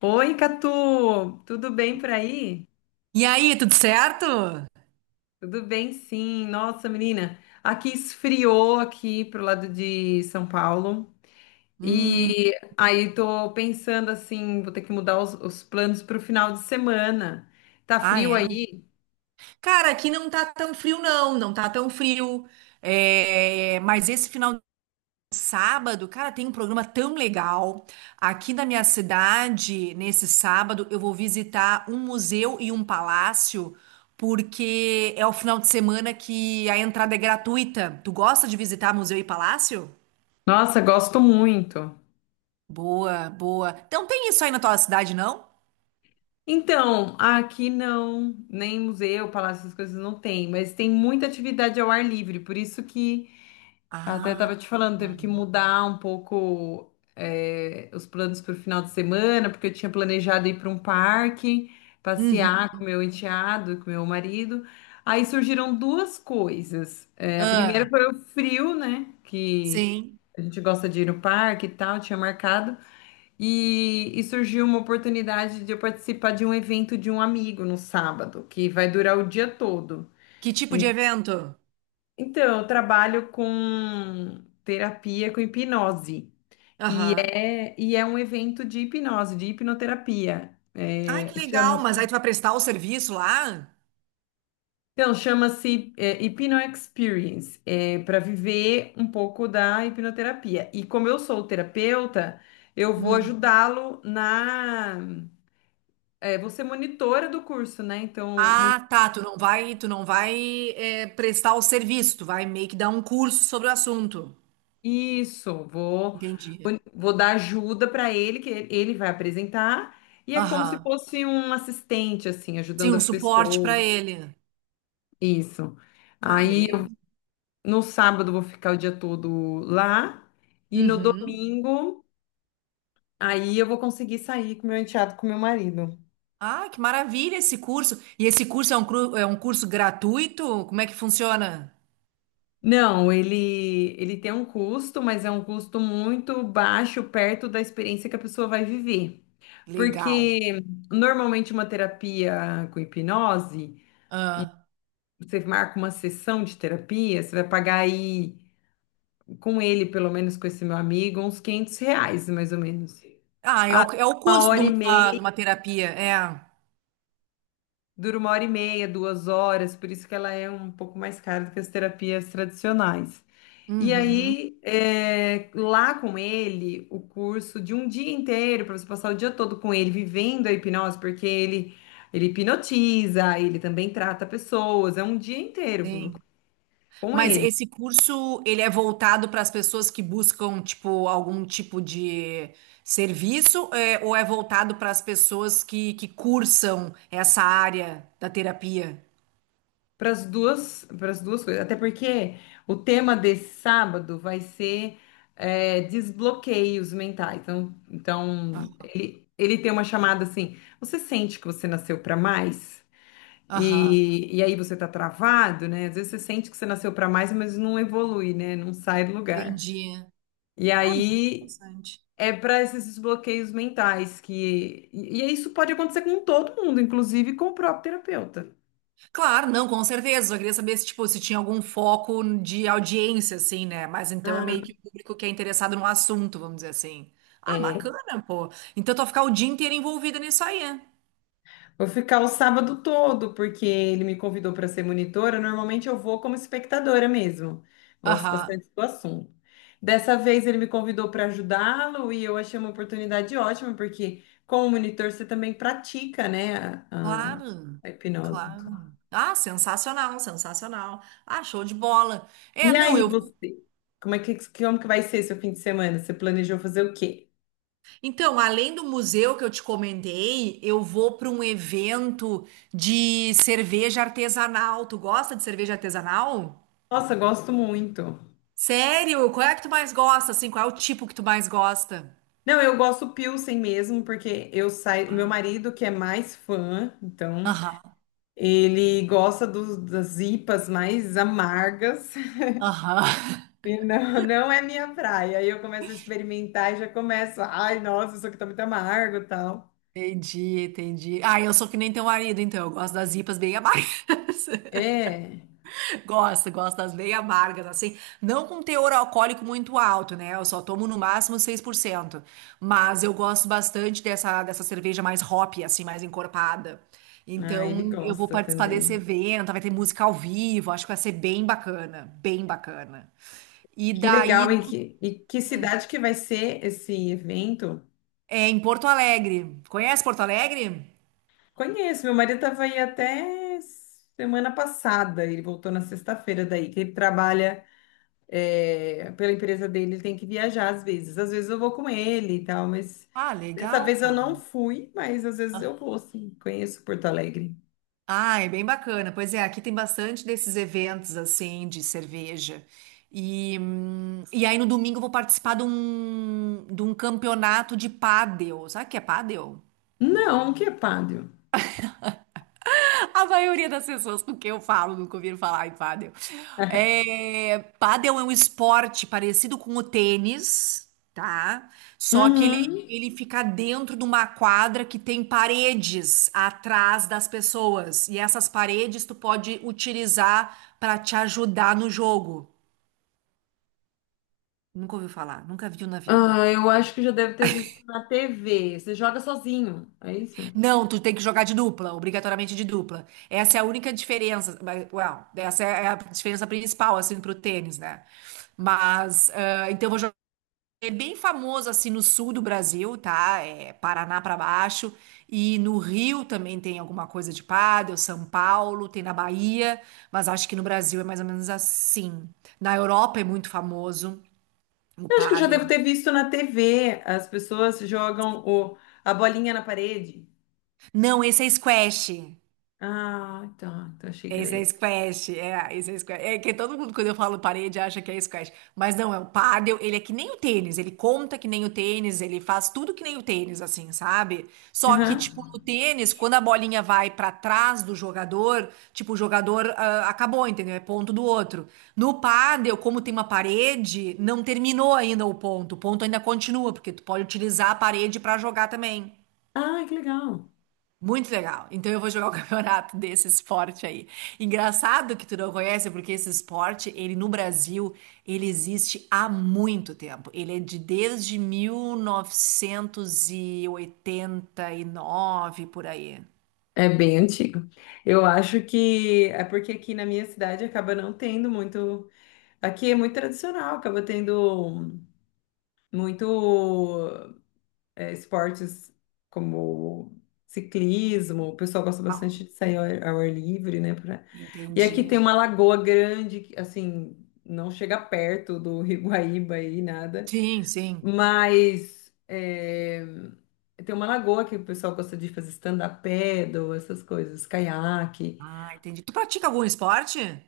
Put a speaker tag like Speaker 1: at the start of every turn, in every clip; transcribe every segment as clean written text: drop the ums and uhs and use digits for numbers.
Speaker 1: Oi, Catu! Tudo bem por aí?
Speaker 2: E aí, tudo certo?
Speaker 1: Tudo bem, sim. Nossa, menina, aqui esfriou aqui pro lado de São Paulo.
Speaker 2: Hum,
Speaker 1: E aí tô pensando assim, vou ter que mudar os planos pro final de semana. Tá
Speaker 2: ah,
Speaker 1: frio
Speaker 2: é.
Speaker 1: aí?
Speaker 2: Cara, aqui não tá tão frio, não, não tá tão frio. É, mas esse final de sábado, cara, tem um programa tão legal. Aqui na minha cidade, nesse sábado, eu vou visitar um museu e um palácio, porque é o final de semana que a entrada é gratuita. Tu gosta de visitar museu e palácio?
Speaker 1: Nossa, gosto muito.
Speaker 2: Boa, boa. Então tem isso aí na tua cidade, não?
Speaker 1: Então, aqui não, nem museu, palácio, essas coisas não tem, mas tem muita atividade ao ar livre, por isso que até
Speaker 2: Ah,
Speaker 1: tava te falando, teve
Speaker 2: boa.
Speaker 1: que mudar um pouco os planos para o final de semana, porque eu tinha planejado ir para um parque,
Speaker 2: Uhum.
Speaker 1: passear com meu enteado, com meu marido. Aí surgiram duas coisas. É, a primeira
Speaker 2: Ah.
Speaker 1: foi o frio, né? Que
Speaker 2: Sim.
Speaker 1: a gente gosta de ir no parque e tal, tinha marcado. E surgiu uma oportunidade de eu participar de um evento de um amigo no sábado, que vai durar o dia todo.
Speaker 2: Que tipo de evento?
Speaker 1: Então, eu trabalho com terapia com hipnose. E
Speaker 2: Aham.
Speaker 1: é, e é um evento de hipnose, de hipnoterapia.
Speaker 2: Ai,
Speaker 1: É,
Speaker 2: que legal, mas aí tu vai prestar o serviço lá?
Speaker 1: chama-se Hypno Experience, para viver um pouco da hipnoterapia. E como eu sou terapeuta, eu vou
Speaker 2: Hum.
Speaker 1: ajudá-lo na. É, vou ser monitora do curso, né? Então,
Speaker 2: Ah, tá, tu não vai é, prestar o serviço, tu vai meio que dar um curso sobre o assunto.
Speaker 1: isso, vou,
Speaker 2: Entendi.
Speaker 1: vou dar ajuda para ele, que ele vai apresentar. E é como se
Speaker 2: Aham.
Speaker 1: fosse um assistente, assim,
Speaker 2: Sim,
Speaker 1: ajudando
Speaker 2: um
Speaker 1: as
Speaker 2: suporte para
Speaker 1: pessoas.
Speaker 2: ele.
Speaker 1: Isso.
Speaker 2: Ah,
Speaker 1: Aí,
Speaker 2: beleza.
Speaker 1: no sábado vou ficar o dia todo lá e no
Speaker 2: Uhum.
Speaker 1: domingo aí eu vou conseguir sair com meu enteado, com meu marido.
Speaker 2: Ah, que maravilha esse curso. E esse curso é um curso gratuito? Como é que funciona?
Speaker 1: Não, ele tem um custo, mas é um custo muito baixo perto da experiência que a pessoa vai viver.
Speaker 2: Legal.
Speaker 1: Porque normalmente uma terapia com hipnose,
Speaker 2: Ah,
Speaker 1: você marca uma sessão de terapia, você vai pagar aí com ele, pelo menos com esse meu amigo, uns R$ 500, mais ou menos.
Speaker 2: é o
Speaker 1: Uma
Speaker 2: custo de
Speaker 1: hora e
Speaker 2: uma,
Speaker 1: meia
Speaker 2: de uma terapia, é.
Speaker 1: Dura uma hora e meia, 2 horas, por isso que ela é um pouco mais cara do que as terapias tradicionais. E
Speaker 2: Uhum.
Speaker 1: aí, lá com ele, o curso de um dia inteiro, para você passar o dia todo com ele, vivendo a hipnose, porque ele hipnotiza, ele também trata pessoas, é um dia inteiro
Speaker 2: Sim.
Speaker 1: com
Speaker 2: Mas
Speaker 1: ele.
Speaker 2: esse curso, ele é voltado para as pessoas que buscam, tipo, algum tipo de serviço, é, ou é voltado para as pessoas que cursam essa área da terapia?
Speaker 1: Para as duas coisas. Até porque o tema desse sábado vai ser desbloqueios mentais. Então ele tem uma chamada assim: você sente que você nasceu para mais?
Speaker 2: Aham,
Speaker 1: E aí você tá travado, né? Às vezes você sente que você nasceu para mais, mas não evolui, né? Não sai do lugar.
Speaker 2: entendi.
Speaker 1: E
Speaker 2: Ah, bem
Speaker 1: aí
Speaker 2: interessante.
Speaker 1: é para esses desbloqueios mentais que. E isso pode acontecer com todo mundo, inclusive com o próprio terapeuta.
Speaker 2: Claro, não, com certeza. Só queria saber se, tipo, se tinha algum foco de audiência, assim, né? Mas então é meio que o público que é interessado no assunto, vamos dizer assim. Ah,
Speaker 1: Ah,
Speaker 2: bacana, pô. Então tu vai ficar o dia inteiro envolvida nisso aí, é?
Speaker 1: vou ficar o sábado todo, porque ele me convidou para ser monitora. Normalmente eu vou como espectadora mesmo. Gosto
Speaker 2: Aham.
Speaker 1: bastante do assunto. Dessa vez ele me convidou para ajudá-lo e eu achei uma oportunidade ótima, porque como monitor você também pratica, né, a, a-
Speaker 2: Claro,
Speaker 1: a hipnose.
Speaker 2: claro. Ah, sensacional, sensacional. Ah, show de bola. É,
Speaker 1: E
Speaker 2: não,
Speaker 1: aí,
Speaker 2: eu.
Speaker 1: você? Como é que, como que vai ser seu fim de semana? Você planejou fazer o quê?
Speaker 2: Então, além do museu que eu te comentei, eu vou para um evento de cerveja artesanal. Tu gosta de cerveja artesanal?
Speaker 1: Nossa, gosto muito.
Speaker 2: Sério? Qual é que tu mais gosta? Assim, qual é o tipo que tu mais gosta?
Speaker 1: Não, eu gosto Pilsen mesmo, porque eu saio. Meu
Speaker 2: Ah,
Speaker 1: marido, que é mais fã, então.
Speaker 2: aham,
Speaker 1: Ele gosta das IPAs mais amargas
Speaker 2: aham.
Speaker 1: e não, não é minha praia. Aí eu começo a experimentar e já começo, ai, nossa, isso aqui tá muito amargo e tal.
Speaker 2: Entendi, entendi. Ah, eu sou que nem teu marido, então eu gosto das IPAs bem amargas.
Speaker 1: É,
Speaker 2: Gosto, gosto das bem amargas, assim. Não com teor alcoólico muito alto, né? Eu só tomo no máximo 6%. Mas eu gosto bastante dessa cerveja mais hop, assim, mais encorpada.
Speaker 1: ah, ele
Speaker 2: Então, eu vou
Speaker 1: gosta
Speaker 2: participar
Speaker 1: também.
Speaker 2: desse evento, vai ter música ao vivo, acho que vai ser bem bacana, bem bacana. E
Speaker 1: Que
Speaker 2: daí,
Speaker 1: legal, e que cidade que vai ser esse evento?
Speaker 2: é em Porto Alegre. Conhece Porto Alegre?
Speaker 1: Conheço, meu marido estava aí até semana passada, ele voltou na sexta-feira daí, que ele trabalha pela empresa dele, ele tem que viajar às vezes. Às vezes eu vou com ele e tal, mas
Speaker 2: Ah,
Speaker 1: dessa
Speaker 2: legal,
Speaker 1: vez eu
Speaker 2: pô.
Speaker 1: não fui, mas às vezes eu vou, sim. Conheço Porto Alegre.
Speaker 2: Ah, é bem bacana. Pois é, aqui tem bastante desses eventos assim de cerveja. E aí no domingo eu vou participar de um campeonato de pádel. Sabe o que é pádel?
Speaker 1: Não, que é pádel.
Speaker 2: A maioria das pessoas com quem eu falo nunca ouviram falar em pádel. É, pádel é um esporte parecido com o tênis, tá? Só que ele,
Speaker 1: Uhum.
Speaker 2: ele fica dentro de uma quadra que tem paredes atrás das pessoas. E essas paredes tu pode utilizar para te ajudar no jogo. Nunca ouviu falar, nunca viu na vida.
Speaker 1: Ah, eu acho que já deve ter visto na TV. Você joga sozinho, é isso? Eu
Speaker 2: Não, tu tem que jogar de dupla, obrigatoriamente de dupla. Essa é a única diferença, mas, well, essa é a diferença principal, assim, pro tênis, né? Mas, ah, então eu vou jogar. É bem famoso, assim, no sul do Brasil, tá? É Paraná pra baixo. E no Rio também tem alguma coisa de pádel, São Paulo, tem na Bahia. Mas acho que no Brasil é mais ou menos assim. Na Europa é muito famoso o
Speaker 1: acho que eu já
Speaker 2: pádel.
Speaker 1: devo ter visto na TV. As pessoas jogam a bolinha na parede.
Speaker 2: Não, esse é squash.
Speaker 1: Ah, tá. Então achei que era
Speaker 2: Esse é
Speaker 1: isso.
Speaker 2: squash, é, esse é squash. É que todo mundo, quando eu falo parede, acha que é squash. Mas não, é o pádel, ele é que nem o tênis, ele conta que nem o tênis, ele faz tudo que nem o tênis, assim, sabe? Só que, tipo,
Speaker 1: Aham.
Speaker 2: no tênis, quando a bolinha vai pra trás do jogador, tipo, o jogador ah, acabou, entendeu? É ponto do outro. No pádel, como tem uma parede, não terminou ainda o ponto ainda continua, porque tu pode utilizar a parede pra jogar também.
Speaker 1: Ah, que legal.
Speaker 2: Muito legal. Então eu vou jogar o campeonato desse esporte aí. Engraçado que tu não conhece, porque esse esporte, ele no Brasil, ele existe há muito tempo. Ele é de desde mil novecentos e oitenta e nove por aí.
Speaker 1: É bem antigo. Eu acho que é porque aqui na minha cidade acaba não tendo muito. Aqui é muito tradicional, acaba tendo muito esportes como ciclismo. O pessoal gosta bastante
Speaker 2: Ah,
Speaker 1: de sair ao ar livre, né? E aqui
Speaker 2: entendi.
Speaker 1: tem uma lagoa grande, que, assim, não chega perto do Rio Iguaíba e nada,
Speaker 2: Sim, sim.
Speaker 1: mas tem uma lagoa que o pessoal gosta de fazer stand-up paddle, essas coisas, caiaque.
Speaker 2: Ah, entendi. Tu pratica algum esporte?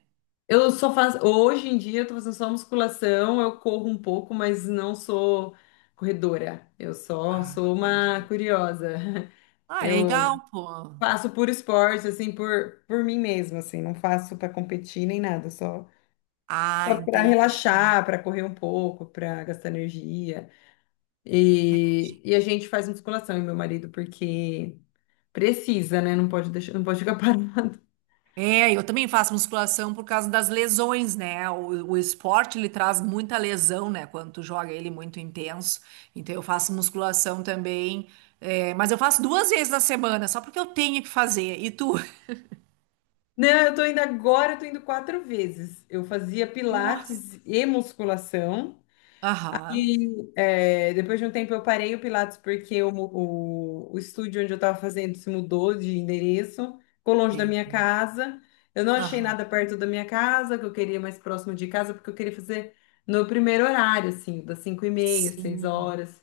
Speaker 1: Eu só faço. Hoje em dia eu tô fazendo só musculação, eu corro um pouco, mas não sou corredora. Eu só
Speaker 2: Ah,
Speaker 1: sou uma
Speaker 2: entendi.
Speaker 1: curiosa.
Speaker 2: Ah,
Speaker 1: Eu
Speaker 2: legal, pô.
Speaker 1: faço por esporte, assim, por mim mesma, assim, não faço para competir nem nada, só,
Speaker 2: Ah,
Speaker 1: só para
Speaker 2: entendi.
Speaker 1: relaxar, para correr um pouco, para gastar energia. E a gente faz musculação, eu e meu marido, porque precisa, né? Não pode deixar, não pode ficar parado.
Speaker 2: É, eu também faço musculação por causa das lesões, né? O esporte ele traz muita lesão, né? Quando tu joga ele muito intenso. Então eu faço musculação também, é, mas eu faço duas vezes na semana, só porque eu tenho que fazer. E tu?
Speaker 1: Não, eu tô indo agora, eu tô indo quatro vezes. Eu fazia
Speaker 2: Nossa.
Speaker 1: pilates e musculação.
Speaker 2: Aham,
Speaker 1: E depois de um tempo eu parei o pilates porque o estúdio onde eu estava fazendo se mudou de endereço, ficou longe da
Speaker 2: tem.
Speaker 1: minha casa. Eu não achei
Speaker 2: Aham.
Speaker 1: nada perto da minha casa, que eu queria mais próximo de casa, porque eu queria fazer no primeiro horário, assim, das 5h30, seis
Speaker 2: Sim.
Speaker 1: horas.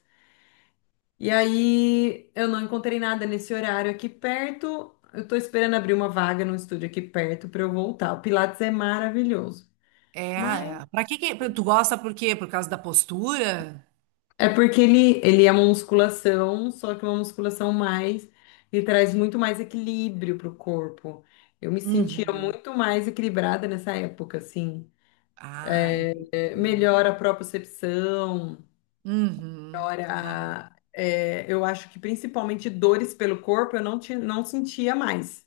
Speaker 1: E aí eu não encontrei nada nesse horário aqui perto. Eu tô esperando abrir uma vaga no estúdio aqui perto para eu voltar. O Pilates é maravilhoso,
Speaker 2: É,
Speaker 1: mas
Speaker 2: é. Pra que que tu gosta por quê? Por causa da postura?
Speaker 1: é porque ele é uma musculação, só que uma musculação mais, ele traz muito mais equilíbrio pro corpo. Eu me sentia
Speaker 2: Uhum.
Speaker 1: muito mais equilibrada nessa época, assim.
Speaker 2: Ah, entendi.
Speaker 1: É, melhora a propriocepção,
Speaker 2: Uhum. Ah,
Speaker 1: melhora, eu acho que principalmente dores pelo corpo eu não, tinha, não sentia mais.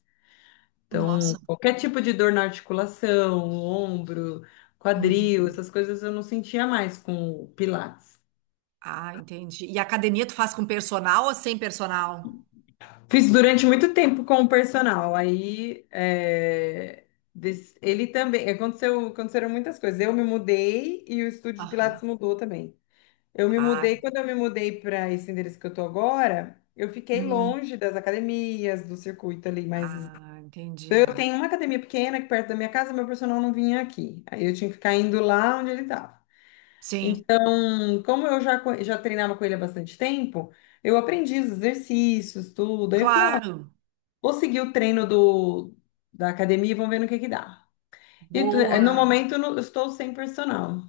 Speaker 1: Então,
Speaker 2: nossa.
Speaker 1: qualquer tipo de dor na articulação, ombro, quadril,
Speaker 2: Uhum.
Speaker 1: essas coisas eu não sentia mais com o Pilates.
Speaker 2: Ah, entendi. E academia tu faz com personal ou sem personal?
Speaker 1: Fiz durante muito tempo com o personal, aí ele também, aconteceram muitas coisas. Eu me mudei e o estúdio de Pilates
Speaker 2: Aham.
Speaker 1: mudou também. Eu me
Speaker 2: Ah,
Speaker 1: mudei, quando eu me mudei para esse endereço que eu tô agora, eu fiquei
Speaker 2: hum.
Speaker 1: longe das academias, do circuito ali, mas
Speaker 2: Ah, entendi.
Speaker 1: eu tenho uma academia pequena aqui perto da minha casa, meu personal não vinha aqui. Aí eu tinha que ficar indo lá onde ele estava.
Speaker 2: Sim,
Speaker 1: Então, como eu já treinava com ele há bastante tempo, eu aprendi os exercícios, tudo. Aí eu falei, ah,
Speaker 2: claro.
Speaker 1: vou seguir o treino da academia e vamos ver no que dá. No
Speaker 2: Boa.
Speaker 1: momento eu estou sem personal.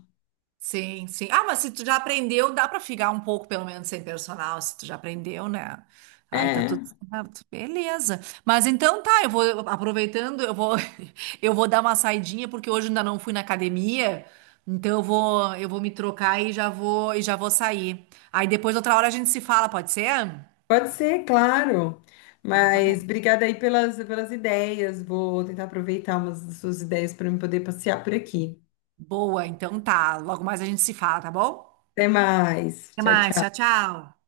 Speaker 2: Sim, sim. Ah, mas se tu já aprendeu, dá pra ficar um pouco, pelo menos, sem personal, se tu já aprendeu, né? Ai, tá
Speaker 1: É,
Speaker 2: tudo certo. Beleza. Mas então tá, eu vou aproveitando, eu vou eu vou dar uma saidinha porque hoje ainda não fui na academia. Então eu vou me trocar e já vou sair. Aí depois outra hora a gente se fala, pode ser?
Speaker 1: pode ser, claro.
Speaker 2: Então tá bom.
Speaker 1: Mas obrigada aí pelas ideias. Vou tentar aproveitar umas das suas ideias para eu poder passear por aqui.
Speaker 2: Boa, então tá. Logo mais a gente se fala, tá bom?
Speaker 1: Até mais.
Speaker 2: Até
Speaker 1: Tchau,
Speaker 2: mais.
Speaker 1: tchau.
Speaker 2: Tchau, tchau.